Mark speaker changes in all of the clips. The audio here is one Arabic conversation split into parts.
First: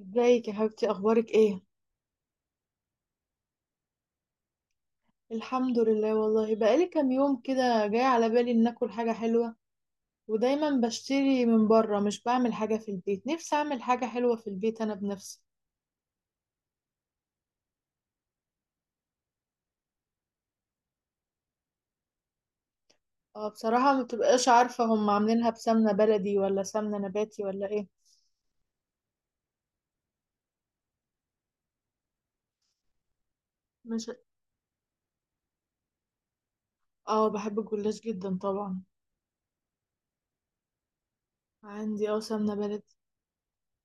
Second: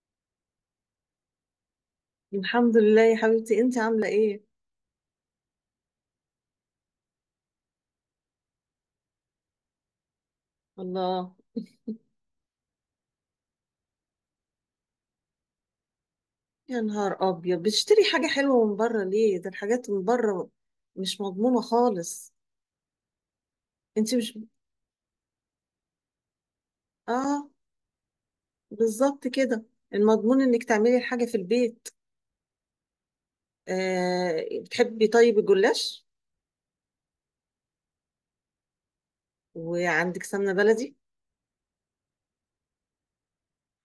Speaker 1: ازيك يا حبيبتي؟ اخبارك ايه؟
Speaker 2: الحمد لله يا حبيبتي، انت عاملة ايه؟
Speaker 1: الحمد لله، والله بقالي كام يوم كده جاي على بالي ان اكل حاجه حلوه، ودايما
Speaker 2: الله،
Speaker 1: بشتري من بره، مش بعمل حاجه في البيت. نفسي اعمل حاجه حلوه في البيت انا بنفسي.
Speaker 2: يا نهار ابيض بتشتري حاجة حلوة من بره ليه؟ ده الحاجات من بره مش مضمونة خالص.
Speaker 1: اه، بصراحه ما
Speaker 2: انت مش
Speaker 1: بتبقاش عارفه هم عاملينها بسمنه بلدي ولا سمنه نباتي
Speaker 2: اه
Speaker 1: ولا ايه.
Speaker 2: بالظبط كده، المضمون انك تعملي الحاجة في البيت.
Speaker 1: مش
Speaker 2: بتحبي طيب الجلاش؟
Speaker 1: اه، بحب الجلاش جدا طبعا.
Speaker 2: وعندك سمنة بلدي؟
Speaker 1: عندي سمنه بلدي.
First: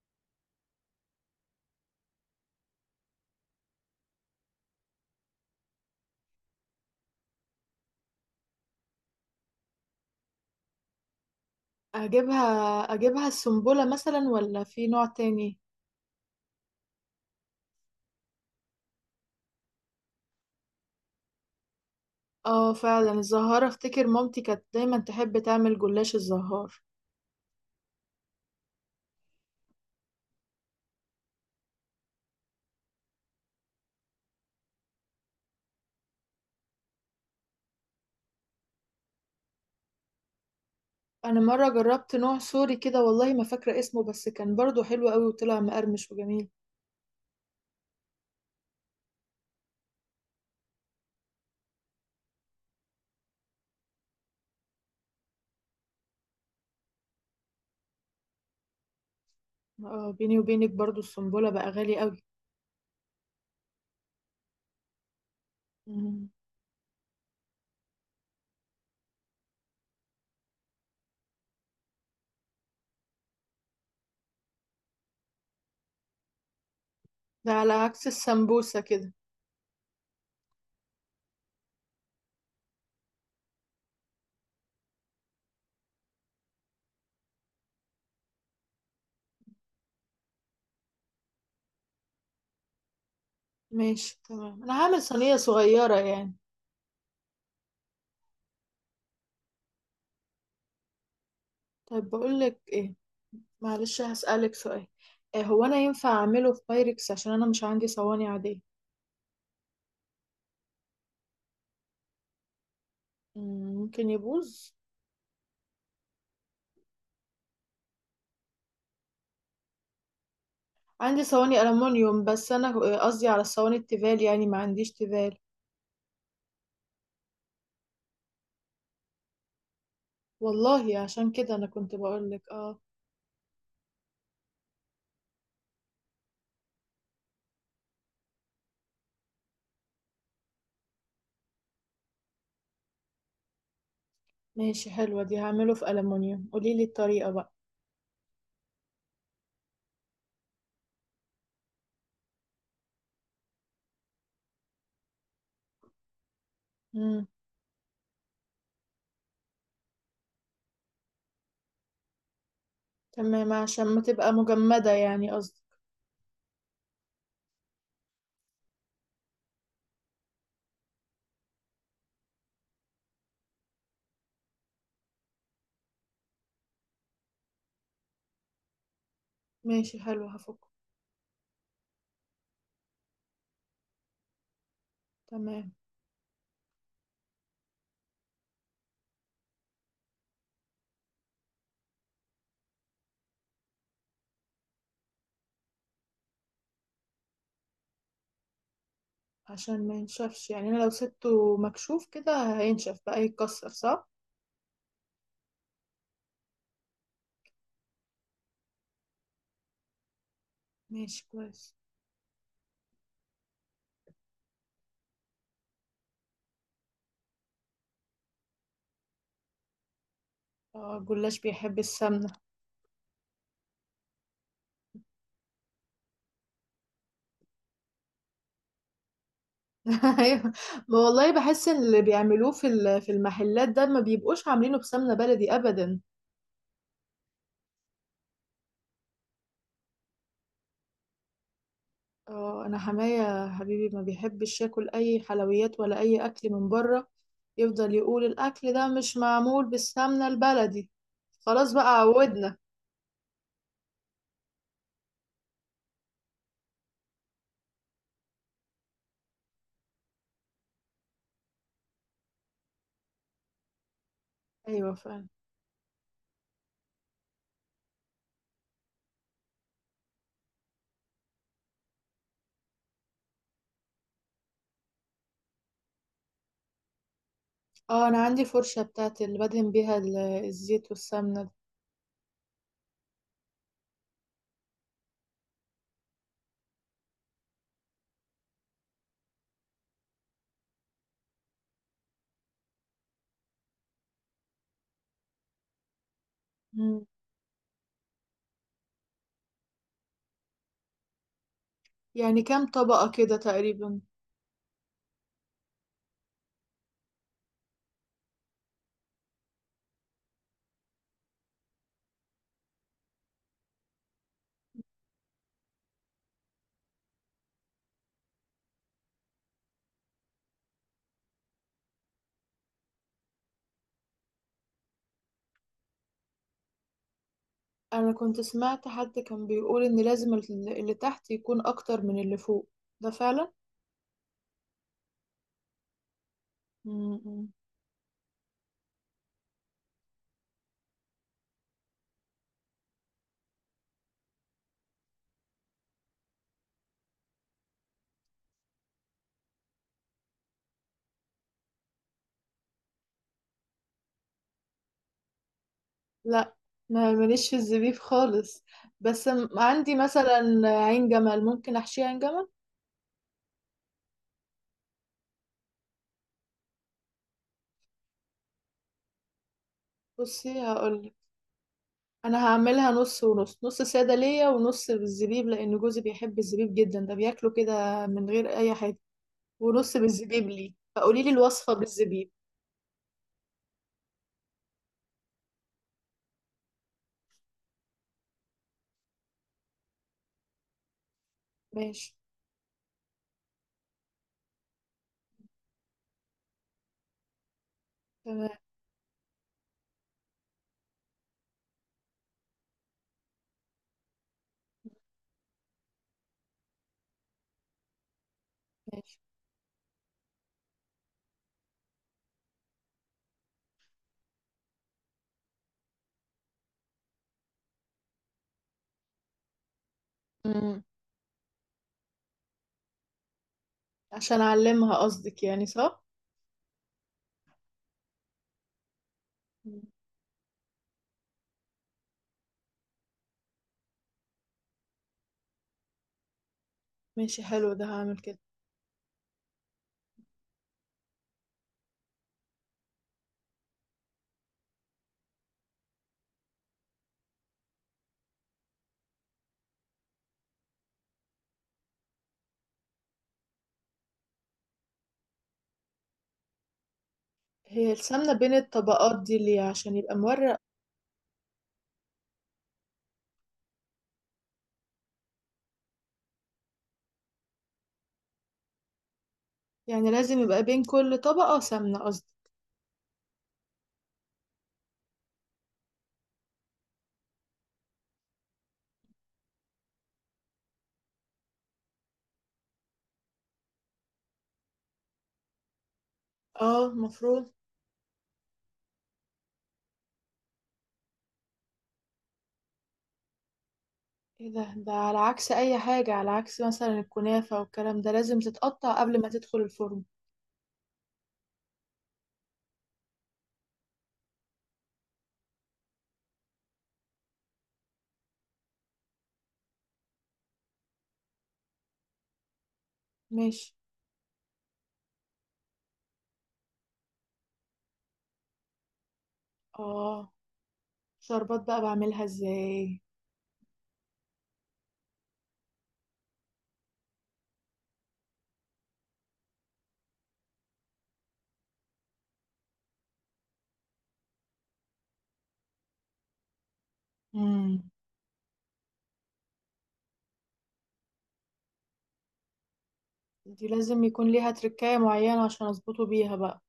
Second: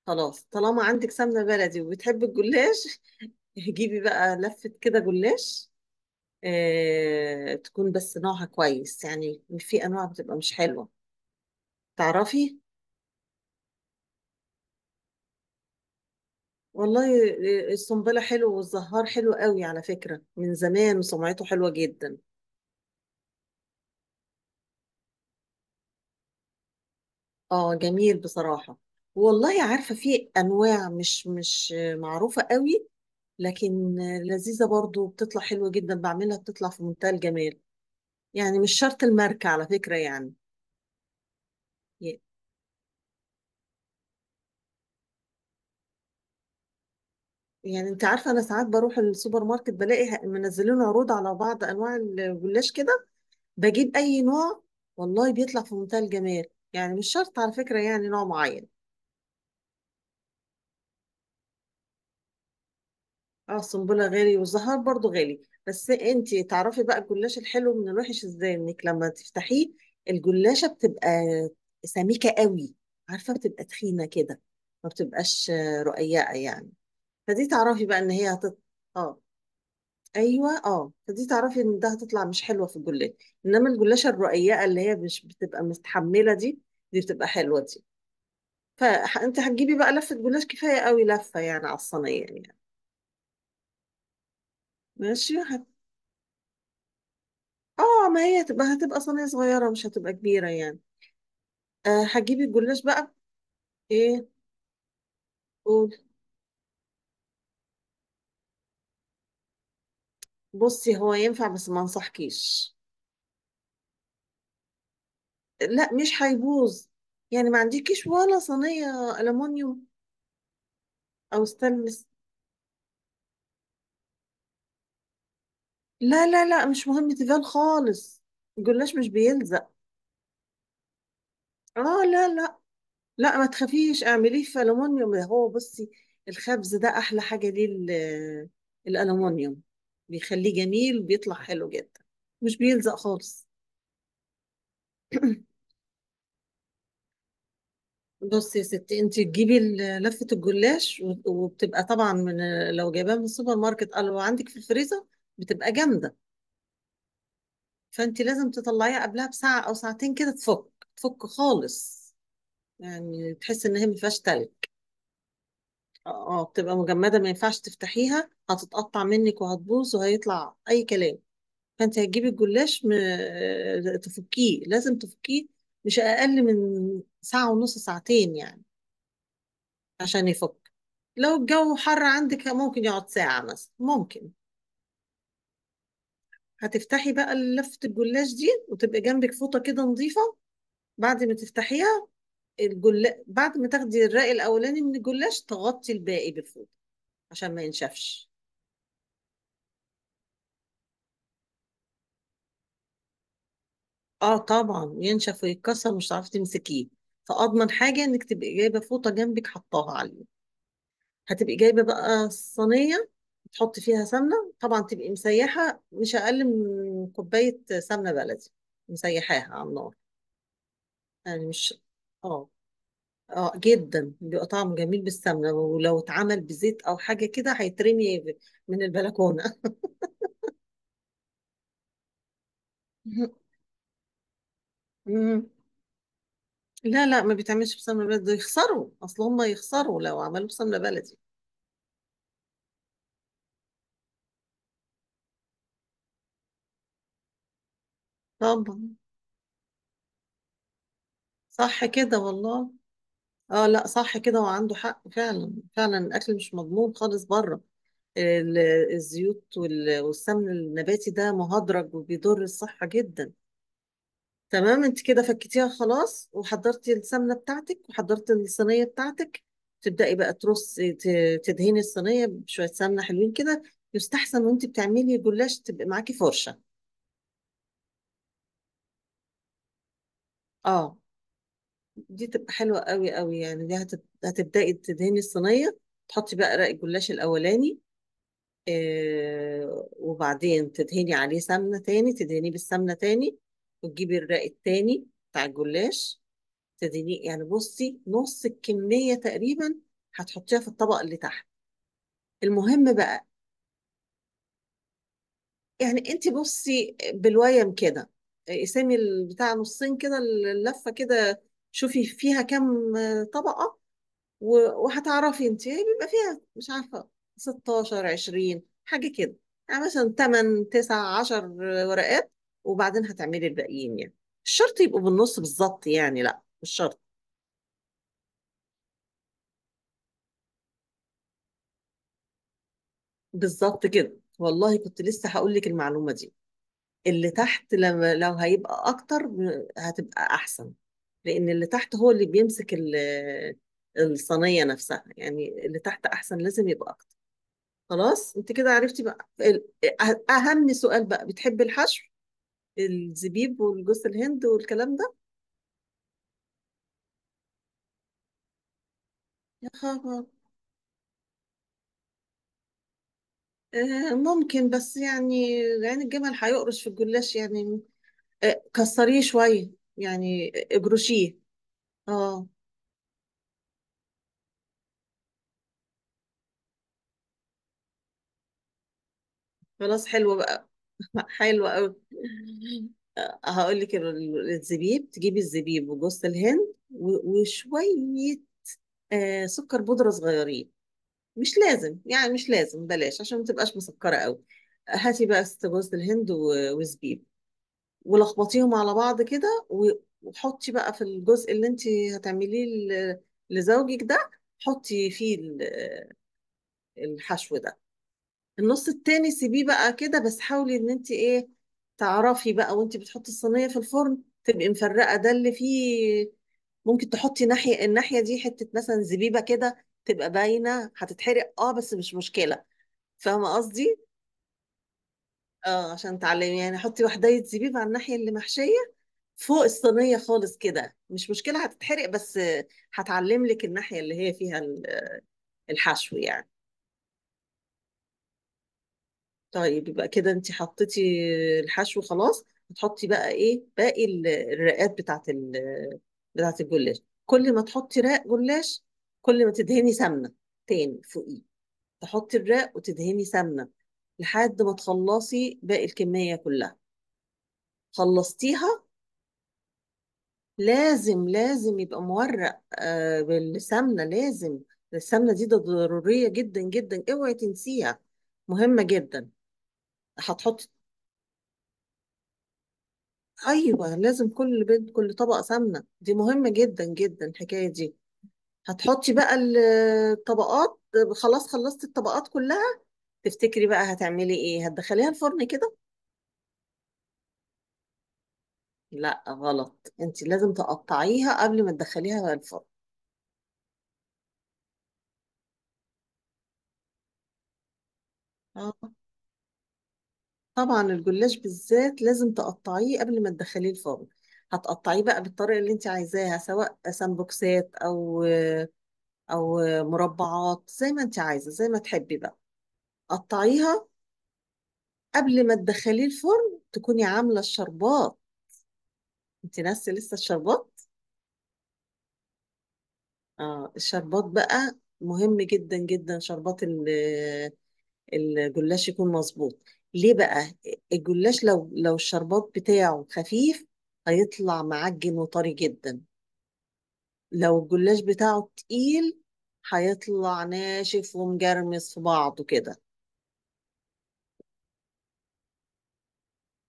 Speaker 2: خلاص، طالما عندك سمنة بلدي وبتحبي الجلاش جيبي بقى لفة كده جلاش. تكون بس نوعها كويس، يعني في انواع بتبقى مش حلوة، تعرفي.
Speaker 1: اجيبها اجيبها السنبله مثلا ولا في نوع تاني؟
Speaker 2: والله الصنبلة حلو والزهار حلو قوي على فكرة، من زمان وسمعته حلوة جدا.
Speaker 1: اه، فعلا الزهارة، افتكر مامتي كانت دايما تحب تعمل جلاش الزهار.
Speaker 2: اه جميل بصراحة. والله عارفة في أنواع مش معروفة قوي، لكن لذيذة برضو، بتطلع حلوة جدا، بعملها بتطلع في منتهى الجمال. يعني مش شرط الماركة على فكرة يعني.
Speaker 1: انا مره جربت نوع سوري كده، والله ما فاكره اسمه، بس كان برضو حلو قوي وطلع مقرمش وجميل.
Speaker 2: يعني انت عارفة انا ساعات بروح السوبر ماركت بلاقي منزلين عروض على بعض انواع الجلاش كده، بجيب اي نوع والله بيطلع في منتهى الجمال. يعني مش شرط على فكرة يعني نوع معين.
Speaker 1: اه، بيني وبينك برضو السنبله بقى غالي قوي.
Speaker 2: اه السنبله غالي والزهر برضو غالي. بس
Speaker 1: مم.
Speaker 2: انتي تعرفي بقى الجلاش الحلو من الوحش ازاي؟ انك لما تفتحيه الجلاشه بتبقى سميكه قوي، عارفه بتبقى تخينه كده، ما بتبقاش رقيقه يعني. فدي
Speaker 1: ده على
Speaker 2: تعرفي بقى
Speaker 1: عكس
Speaker 2: ان هي هتط...
Speaker 1: السمبوسه كده.
Speaker 2: اه ايوه اه، فدي تعرفي ان ده هتطلع مش حلوه في الجلاش. انما الجلاشه الرقيقه اللي هي مش بتبقى مستحمله دي، دي بتبقى حلوه دي. فانت هتجيبي بقى لفه جلاش كفايه قوي لفه، يعني على الصينيه يعني.
Speaker 1: ماشي تمام، انا هعمل
Speaker 2: ماشي.
Speaker 1: صينيه صغيره يعني.
Speaker 2: اه ما هي هتبقى صينية صغيرة، مش هتبقى كبيرة يعني. أه
Speaker 1: طيب، بقول
Speaker 2: هتجيبي
Speaker 1: لك
Speaker 2: الجلاش
Speaker 1: ايه؟
Speaker 2: بقى.
Speaker 1: معلش،
Speaker 2: ايه؟
Speaker 1: هسالك سؤال. إيه هو، انا
Speaker 2: قول.
Speaker 1: ينفع اعمله في بايركس عشان انا مش عندي صواني عاديه؟
Speaker 2: بصي، هو ينفع بس ما انصحكيش.
Speaker 1: ممكن يبوظ.
Speaker 2: لا مش هيبوظ. يعني ما عندكيش ولا صينية ألمونيوم
Speaker 1: عندي
Speaker 2: أو
Speaker 1: صواني
Speaker 2: ستانلس؟
Speaker 1: ألمونيوم، بس أنا قصدي على الصواني التيفال، يعني ما عنديش تيفال.
Speaker 2: لا مش مهم تيفال خالص، الجلاش مش بيلزق.
Speaker 1: والله عشان كده أنا
Speaker 2: اه،
Speaker 1: كنت
Speaker 2: لا
Speaker 1: بقولك
Speaker 2: لا
Speaker 1: اه.
Speaker 2: لا ما تخافيش اعمليه في ألمونيوم. ده هو بصي الخبز ده أحلى حاجة ليه الألمونيوم بيخليه جميل، بيطلع حلو جدا، مش بيلزق خالص.
Speaker 1: ماشي، حلوة دي، هعمله في ألمونيوم. قوليلي الطريقة بقى.
Speaker 2: بصي يا ستي، انت تجيبي لفة الجلاش وبتبقى طبعا من، لو جايباها من السوبر ماركت او لو عندك في الفريزر بتبقى جامدة.
Speaker 1: مم.
Speaker 2: فانت لازم تطلعيها قبلها بساعة او ساعتين كده، تفك تفك خالص، يعني
Speaker 1: تمام،
Speaker 2: تحس ان
Speaker 1: عشان
Speaker 2: هي ما
Speaker 1: ما
Speaker 2: فيهاش
Speaker 1: تبقى
Speaker 2: تلج.
Speaker 1: مجمدة يعني قصدي.
Speaker 2: اه بتبقى مجمدة، ما ينفعش تفتحيها، هتتقطع منك وهتبوظ وهيطلع اي كلام. فانت هتجيبي الجلاش م... اه، تفكيه، لازم تفكيه مش اقل من ساعة ونص، ساعتين يعني،
Speaker 1: ماشي حلو،
Speaker 2: عشان
Speaker 1: هفكه.
Speaker 2: يفك. لو الجو حر عندك ممكن يقعد ساعة مثلا ممكن.
Speaker 1: تمام،
Speaker 2: هتفتحي بقى لفة الجلاش دي وتبقى جنبك فوطة كده نظيفة. بعد ما تفتحيها بعد ما تاخدي الرأي الأولاني من الجلاش تغطي الباقي بالفوطة عشان ما ينشفش.
Speaker 1: عشان ما ينشفش. يعني أنا لو سبته مكشوف كده هينشف بقى يتكسر صح؟
Speaker 2: اه طبعا ينشف ويتكسر، مش هتعرفي تمسكيه. فأضمن حاجة إنك تبقي جايبة فوطة جنبك حطاها عليه.
Speaker 1: ماشي
Speaker 2: هتبقي
Speaker 1: كويس.
Speaker 2: جايبة بقى صينية، تحطي فيها سمنة طبعا، تبقي مسيحة مش أقل من كوباية سمنة بلدي، مسيحاها على النار.
Speaker 1: اه، الجلاش
Speaker 2: يعني مش
Speaker 1: بيحب السمنة.
Speaker 2: اه، اه جدا بيبقى طعمه جميل بالسمنة، ولو اتعمل بزيت او حاجة كده هيترمي من البلكونة
Speaker 1: أيوة. ما والله بحس ان اللي بيعملوه في المحلات ده ما بيبقوش عاملينه بسمنة
Speaker 2: مم.
Speaker 1: بلدي أبدا.
Speaker 2: لا ما بيتعملش بسمنة بلدي، ده يخسروا، اصل هم يخسروا لو عملوا بسمنة بلدي.
Speaker 1: اه، انا حماية حبيبي ما بيحبش ياكل اي حلويات ولا اي اكل من بره، يفضل يقول الاكل ده
Speaker 2: طبعا.
Speaker 1: مش معمول بالسمنة البلدي. خلاص
Speaker 2: صح
Speaker 1: بقى،
Speaker 2: كده
Speaker 1: عودنا.
Speaker 2: والله. اه لا صح كده، وعنده حق فعلا، فعلا الاكل مش مضمون خالص بره. ال- الزيوت والسمن النباتي ده مهدرج وبيضر الصحة جدا. تمام
Speaker 1: ايوه،
Speaker 2: انت كده
Speaker 1: فعلا.
Speaker 2: فكتيها خلاص وحضرتي السمنه بتاعتك وحضرتي الصينيه بتاعتك. تبداي بقى ترصي، تدهني الصينيه بشويه سمنه حلوين كده. يستحسن وانت بتعملي جلاش تبقى معاكي فرشه.
Speaker 1: اه، انا عندي فرشة بتاعت اللي بدهن بيها الزيت
Speaker 2: اه
Speaker 1: والسمنة دي.
Speaker 2: دي تبقى حلوه قوي قوي يعني. دي هتبداي تدهني الصينيه، تحطي بقى رق الجلاش الاولاني. آه وبعدين تدهني عليه سمنه تاني، تدهنيه بالسمنه تاني، وتجيبي الرق التاني بتاع الجلاش.
Speaker 1: مم.
Speaker 2: تديني يعني، بصي، نص الكمية تقريبا هتحطيها في الطبق اللي تحت.
Speaker 1: يعني كام
Speaker 2: المهم
Speaker 1: طبقة
Speaker 2: بقى،
Speaker 1: كده تقريبا؟
Speaker 2: يعني انت بصي بالويم كده قسمي البتاع نصين كده اللفة كده، شوفي فيها كام طبقة، وهتعرفي انت بيبقى فيها، مش عارفة، 16 20 حاجة كده، يعني مثلا 8 9 10 ورقات، وبعدين هتعملي الباقيين يعني. مش شرط يبقوا بالنص بالظبط يعني، لا مش شرط.
Speaker 1: انا كنت سمعت حد كان بيقول ان لازم اللي تحت يكون اكتر من اللي فوق، ده فعلا؟
Speaker 2: بالظبط كده والله، كنت لسه هقول لك المعلومة دي. اللي
Speaker 1: مم.
Speaker 2: تحت لما لو هيبقى اكتر هتبقى احسن، لان اللي تحت هو اللي بيمسك الصينية نفسها. يعني اللي تحت احسن لازم يبقى اكتر. خلاص انت كده عرفتي بقى اهم سؤال بقى: بتحبي الحشو، الزبيب والجوز الهند والكلام ده؟
Speaker 1: لا، ما ماليش في الزبيب خالص، بس
Speaker 2: يا
Speaker 1: عندي
Speaker 2: خبر.
Speaker 1: مثلا عين جمل، ممكن احشيها عين جمل.
Speaker 2: ممكن بس يعني عين الجمل هيقرش في الجلاش يعني، كسريه شوية يعني،
Speaker 1: بصي هقولك،
Speaker 2: اجرشيه.
Speaker 1: انا
Speaker 2: اه
Speaker 1: هعملها نص ونص، نص ساده ليا ونص بالزبيب لان جوزي بيحب الزبيب جدا، ده بياكله كده من غير اي حاجه، ونص
Speaker 2: خلاص، حلو
Speaker 1: بالزبيب
Speaker 2: بقى،
Speaker 1: ليه، فقولي لي
Speaker 2: حلو
Speaker 1: الوصفه
Speaker 2: قوي.
Speaker 1: بالزبيب.
Speaker 2: هقول لك الزبيب، تجيبي الزبيب وجوز الهند وشوية سكر بودرة صغيرين، مش لازم
Speaker 1: ماشي
Speaker 2: يعني، مش لازم، بلاش عشان ما تبقاش مسكرة قوي. هاتي بقى ست جوز الهند وزبيب
Speaker 1: تمام.
Speaker 2: ولخبطيهم على بعض كده وحطي بقى في الجزء اللي انت هتعمليه ل- لزوجك ده، حطي فيه الحشو ده. النص
Speaker 1: ماشي.
Speaker 2: التاني سيبيه بقى كده، بس حاولي ان انت ايه، تعرفي بقى وانت بتحطي الصينية في الفرن تبقي مفرقة ده اللي فيه. ممكن تحطي ناحية، الناحية دي حتة مثلا زبيبة كده تبقى
Speaker 1: امم.
Speaker 2: باينة، هتتحرق اه بس مش مشكلة. فاهمة قصدي؟
Speaker 1: عشان اعلمها قصدك يعني،
Speaker 2: اه
Speaker 1: صح.
Speaker 2: عشان تعلمي يعني، حطي وحداية زبيب على الناحية اللي محشية فوق
Speaker 1: مم.
Speaker 2: الصينية خالص كده، مش مشكلة هتتحرق بس هتعلم لك الناحية اللي هي فيها الحشو يعني.
Speaker 1: ماشي حلو، ده هعمل كده.
Speaker 2: طيب يبقى كده انت حطيتي الحشو خلاص، هتحطي بقى ايه؟ باقي الرقات بتاعت ال بتاعت الجلاش. كل ما تحطي رق جلاش كل ما تدهني سمنة تاني فوقيه، تحطي الرق وتدهني سمنة، لحد ما تخلصي باقي الكمية كلها.
Speaker 1: هي السمنه بين
Speaker 2: خلصتيها.
Speaker 1: الطبقات دي ليه؟ عشان يبقى مورق؟
Speaker 2: لازم يبقى مورق آه بالسمنة لازم، السمنة دي ده ضرورية جدا جدا، اوعي تنسيها، مهمة جدا.
Speaker 1: يعني لازم يبقى
Speaker 2: هتحطي،
Speaker 1: بين كل طبقه سمنه قصدي؟
Speaker 2: ايوه لازم كل بيت، كل طبقه سمنه دي مهمه جدا جدا الحكايه دي. هتحطي بقى الطبقات. خلاص خلصتي الطبقات كلها، تفتكري بقى هتعملي ايه؟ هتدخليها الفرن كده؟
Speaker 1: اه، المفروض.
Speaker 2: لا غلط، انت لازم تقطعيها قبل ما تدخليها الفرن.
Speaker 1: ايه ده على عكس اي حاجة، على عكس مثلا الكنافة والكلام ده لازم
Speaker 2: اه
Speaker 1: تتقطع قبل ما تدخل الفرن.
Speaker 2: طبعا الجلاش بالذات لازم تقطعيه قبل ما تدخليه الفرن. هتقطعيه بقى بالطريقه اللي انت عايزاها، سواء سمبوكسات او او مربعات زي ما انت عايزه، زي ما تحبي بقى
Speaker 1: ماشي.
Speaker 2: قطعيها. قبل ما تدخليه الفرن تكوني عاملة الشربات، انت ناسي لسه
Speaker 1: اه،
Speaker 2: الشربات.
Speaker 1: شربات بقى بعملها ازاي؟
Speaker 2: اه الشربات بقى مهم جدا جدا، شربات الجلاش يكون مظبوط. ليه بقى؟ الجلاش لو، لو الشربات بتاعه خفيف هيطلع معجن وطري جدا، لو
Speaker 1: امم.
Speaker 2: الجلاش بتاعه تقيل هيطلع ناشف ومجرمس في بعضه كده.
Speaker 1: دي لازم يكون ليها تركاية معينة عشان اظبطه بيها بقى؟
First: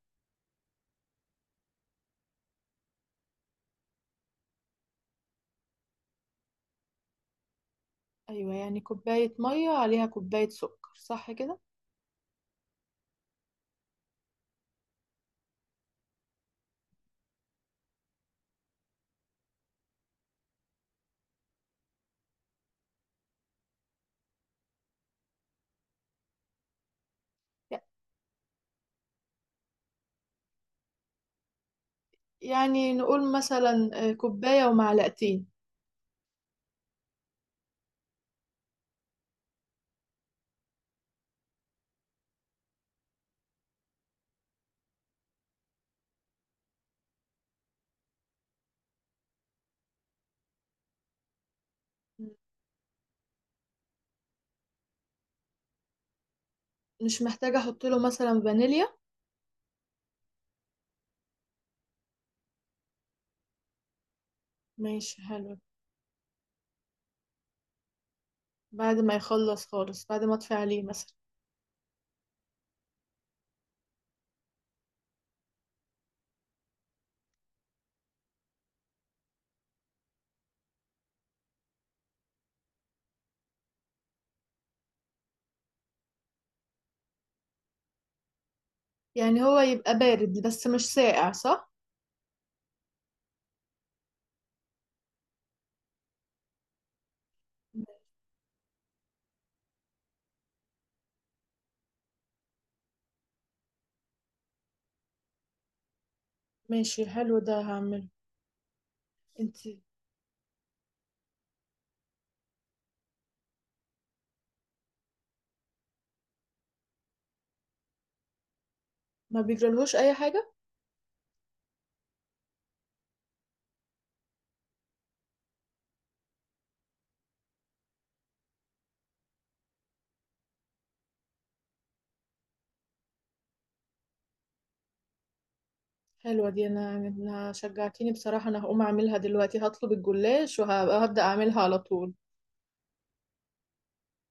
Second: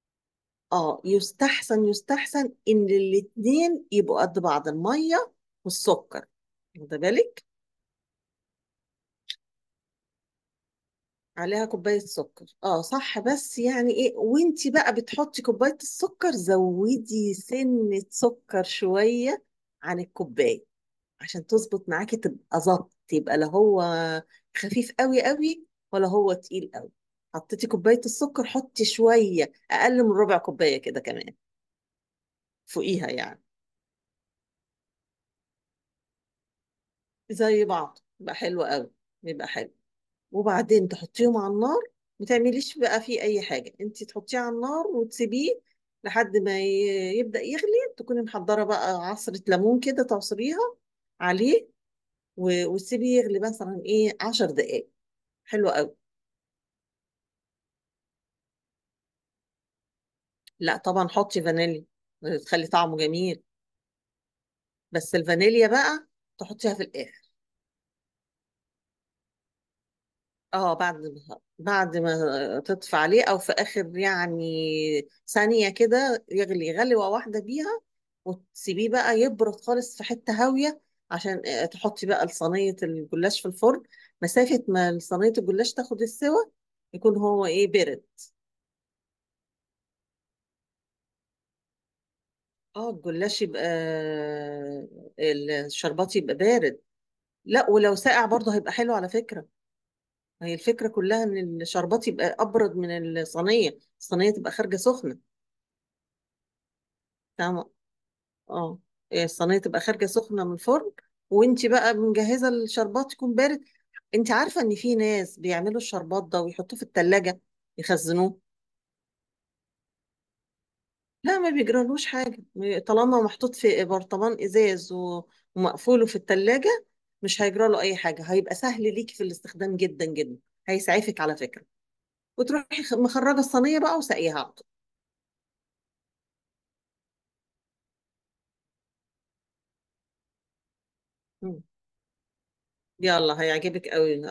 Speaker 2: اه يستحسن، يستحسن ان الاتنين يبقوا قد بعض، المية والسكر، واخده بالك؟
Speaker 1: ايوه، يعني كوباية مية عليها كوباية سكر صح كده؟
Speaker 2: عليها كوباية سكر اه صح، بس يعني ايه، وانتي بقى بتحطي كوباية السكر زودي سنة سكر شوية عن الكوباية عشان تظبط معاكي، تبقى ظبط، يبقى لا هو خفيف قوي قوي ولا هو تقيل قوي. حطيتي
Speaker 1: ي-
Speaker 2: كوباية السكر حطي شوية اقل من ربع كوباية كده كمان،
Speaker 1: يعني
Speaker 2: فوقيها
Speaker 1: نقول
Speaker 2: يعني،
Speaker 1: مثلا كوباية ومعلقتين.
Speaker 2: زي بعض يبقى حلو قوي، يبقى حلو. وبعدين تحطيهم على النار، ما تعمليش بقى فيه اي حاجه، انت تحطيه على النار وتسيبيه لحد ما يبدا يغلي. تكوني محضره بقى عصره ليمون كده، تعصريها عليه
Speaker 1: مم.
Speaker 2: وتسيبيه يغلي مثلا ايه 10 دقائق حلو قوي.
Speaker 1: مش محتاجة احط له مثلا فانيليا؟
Speaker 2: لا طبعا حطي فانيليا، تخلي طعمه جميل. بس
Speaker 1: ماشي حلو.
Speaker 2: الفانيليا بقى تحطيها في الاخر.
Speaker 1: بعد ما يخلص خالص، بعد ما اطفي
Speaker 2: اه
Speaker 1: عليه
Speaker 2: بعد
Speaker 1: مثلا؟
Speaker 2: ما، بعد ما تطفي عليه، او في اخر يعني ثانية كده يغلي غلوة واحدة بيها، وتسيبيه بقى يبرد خالص في حتة هاوية، عشان تحطي بقى صينية الجلاش في الفرن، مسافة ما صينية الجلاش تاخد السوا يكون هو ايه، برد.
Speaker 1: يعني هو يبقى بارد بس مش ساقع صح؟
Speaker 2: اه الجلاش يبقى الشربات يبقى بارد، لا ولو ساقع برضه هيبقى حلو على فكرة. هي الفكرة كلها ان الشربات يبقى ابرد من الصينية، الصينية تبقى خارجة سخنة.
Speaker 1: ماشي حلو، ده
Speaker 2: فاهمة؟
Speaker 1: هعمله.
Speaker 2: اه.
Speaker 1: انت
Speaker 2: الصينيه تبقى خارجه سخنه من الفرن، وانت بقى مجهزه الشربات يكون بارد. انت عارفه ان في ناس بيعملوا الشربات ده ويحطوه في الثلاجه يخزنوه؟
Speaker 1: ما بيجرالهوش اي حاجه؟
Speaker 2: لا ما بيجرالوش حاجه، طالما محطوط في برطمان ازاز ومقفوله في الثلاجه مش هيجراله اي حاجه، هيبقى سهل ليكي في الاستخدام جدا جدا، هيسعفك على فكره، وتروحي مخرجه الصينيه بقى وسقيها على طول.
Speaker 1: حلوه دي، انا شجعتيني بصراحه، انا هقوم اعملها دلوقتي، هطلب الجلاش وهبدا اعملها
Speaker 2: مم.
Speaker 1: على طول.
Speaker 2: يلا هيعجبك قوي،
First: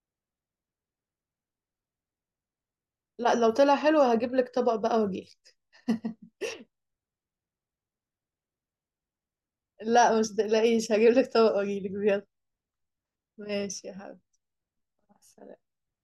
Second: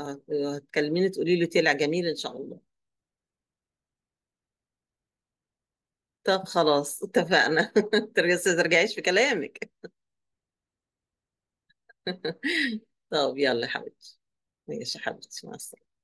Speaker 2: هتكلميني تقولي لي طلع جميل ان شاء الله.
Speaker 1: لا، لو طلع حلو هجيب لك طبق بقى واجيلك.
Speaker 2: طب خلاص اتفقنا. بس ما ترجعيش في كلامك.
Speaker 1: لا، مش تقلقيش، هجيب لك طبق واجيلك بجد.
Speaker 2: طب يلا يا
Speaker 1: ماشي يا حبيبي،
Speaker 2: حبيبتي. ماشي يا
Speaker 1: مع
Speaker 2: حبيبتي، مع
Speaker 1: السلامة.
Speaker 2: السلامة.